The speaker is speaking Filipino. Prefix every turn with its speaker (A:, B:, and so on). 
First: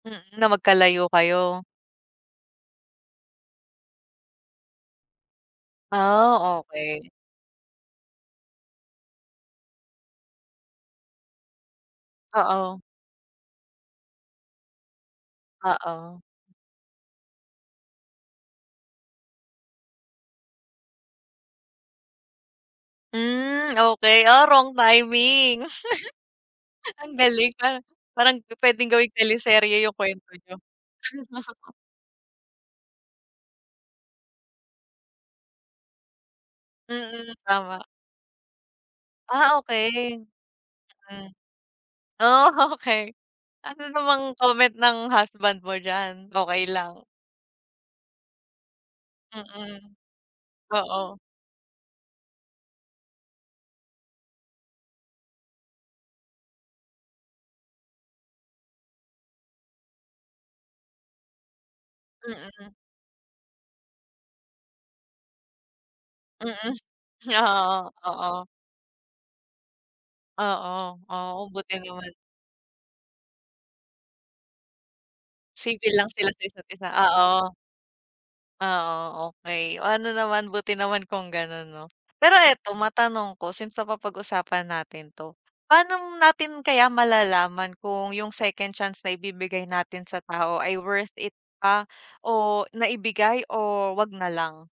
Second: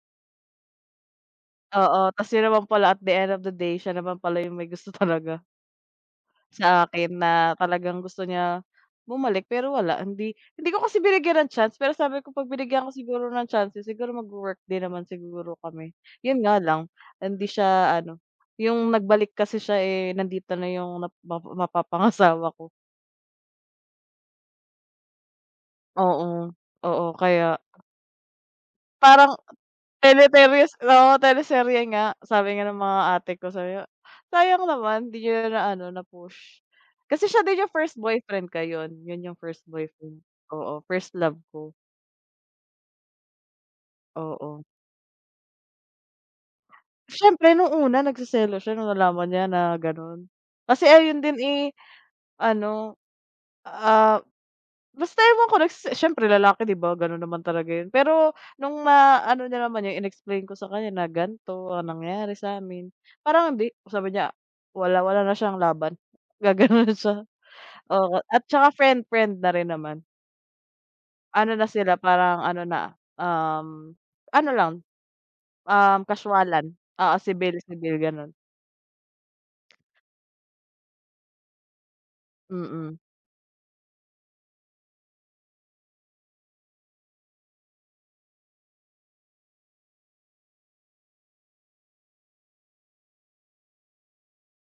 A: Mm, na magkalayo kayo.
B: Oo, kasi naman pala, at the end of the day, siya naman pala yung may gusto talaga.
A: Ah,
B: Sa
A: okey.
B: akin na talagang gusto niya bumalik, pero wala. Hindi hindi ko kasi binigyan ng chance. Pero sabi ko, 'pag
A: Oo.
B: binigyan ko siguro ng chances, siguro magwo-work din naman siguro kami.
A: Oo.
B: Yun nga lang, hindi siya ano, yung nagbalik kasi siya, eh, nandito na yung nap mapa mapapangasawa ko.
A: Hmm, okey. Ah, wrong timing,
B: Oo, oo,
A: ang galing
B: kaya
A: par parang pupuwedeng gawing
B: Parang
A: teleserye yung kwento niyo.
B: teleteryes oo, teleserye nga, sabi nga ng mga ate ko, sabi nga, sayang naman di niya na naano na-push. Kasi
A: Mm,
B: siya din yung
A: tama.
B: first boyfriend ko, yun yung
A: Ah,
B: first boyfriend,
A: okey.
B: oo, first
A: Mm,
B: love ko.
A: oh, okey. Ano namang
B: Oo.
A: comment ng husband mo diyan, okey lang?
B: Siyempre nung una, nagseselos siya nung nalaman niya na
A: Mm,
B: ganun, kasi
A: oo.
B: ayun din, eh, ano, ah, basta ewan ko nagse siyempre lalaki, di ba ganun naman talaga yun. Pero nung ma-ano niya naman yun, in-explain ko sa kanya na ganto ang nangyari
A: Mm.
B: sa'min, parang hindi. Sabi niya wala, wala na siyang laban, gaganon
A: Mm,
B: na siya.
A: oo,
B: Oo, at
A: oo.
B: saka friend, friend na rin naman.
A: Oo, oo,
B: Ano na
A: buti
B: sila
A: naman.
B: parang ano na, um, ano lang,
A: Civil
B: um,
A: lang sila sa
B: casualan,
A: isa't isa,
B: oo,
A: oo.
B: civil, civil, ganun.
A: Oo, okey. Oh, ano naman, buti naman kung ganon, 'no? Pero eto,
B: Mm.
A: matanong ko. Since napapag-usapan natin to, paano natin kaya malalaman kung yung second chance na ibibigay natin sa tao ay worth it pa o na ibigay o 'wag na lang?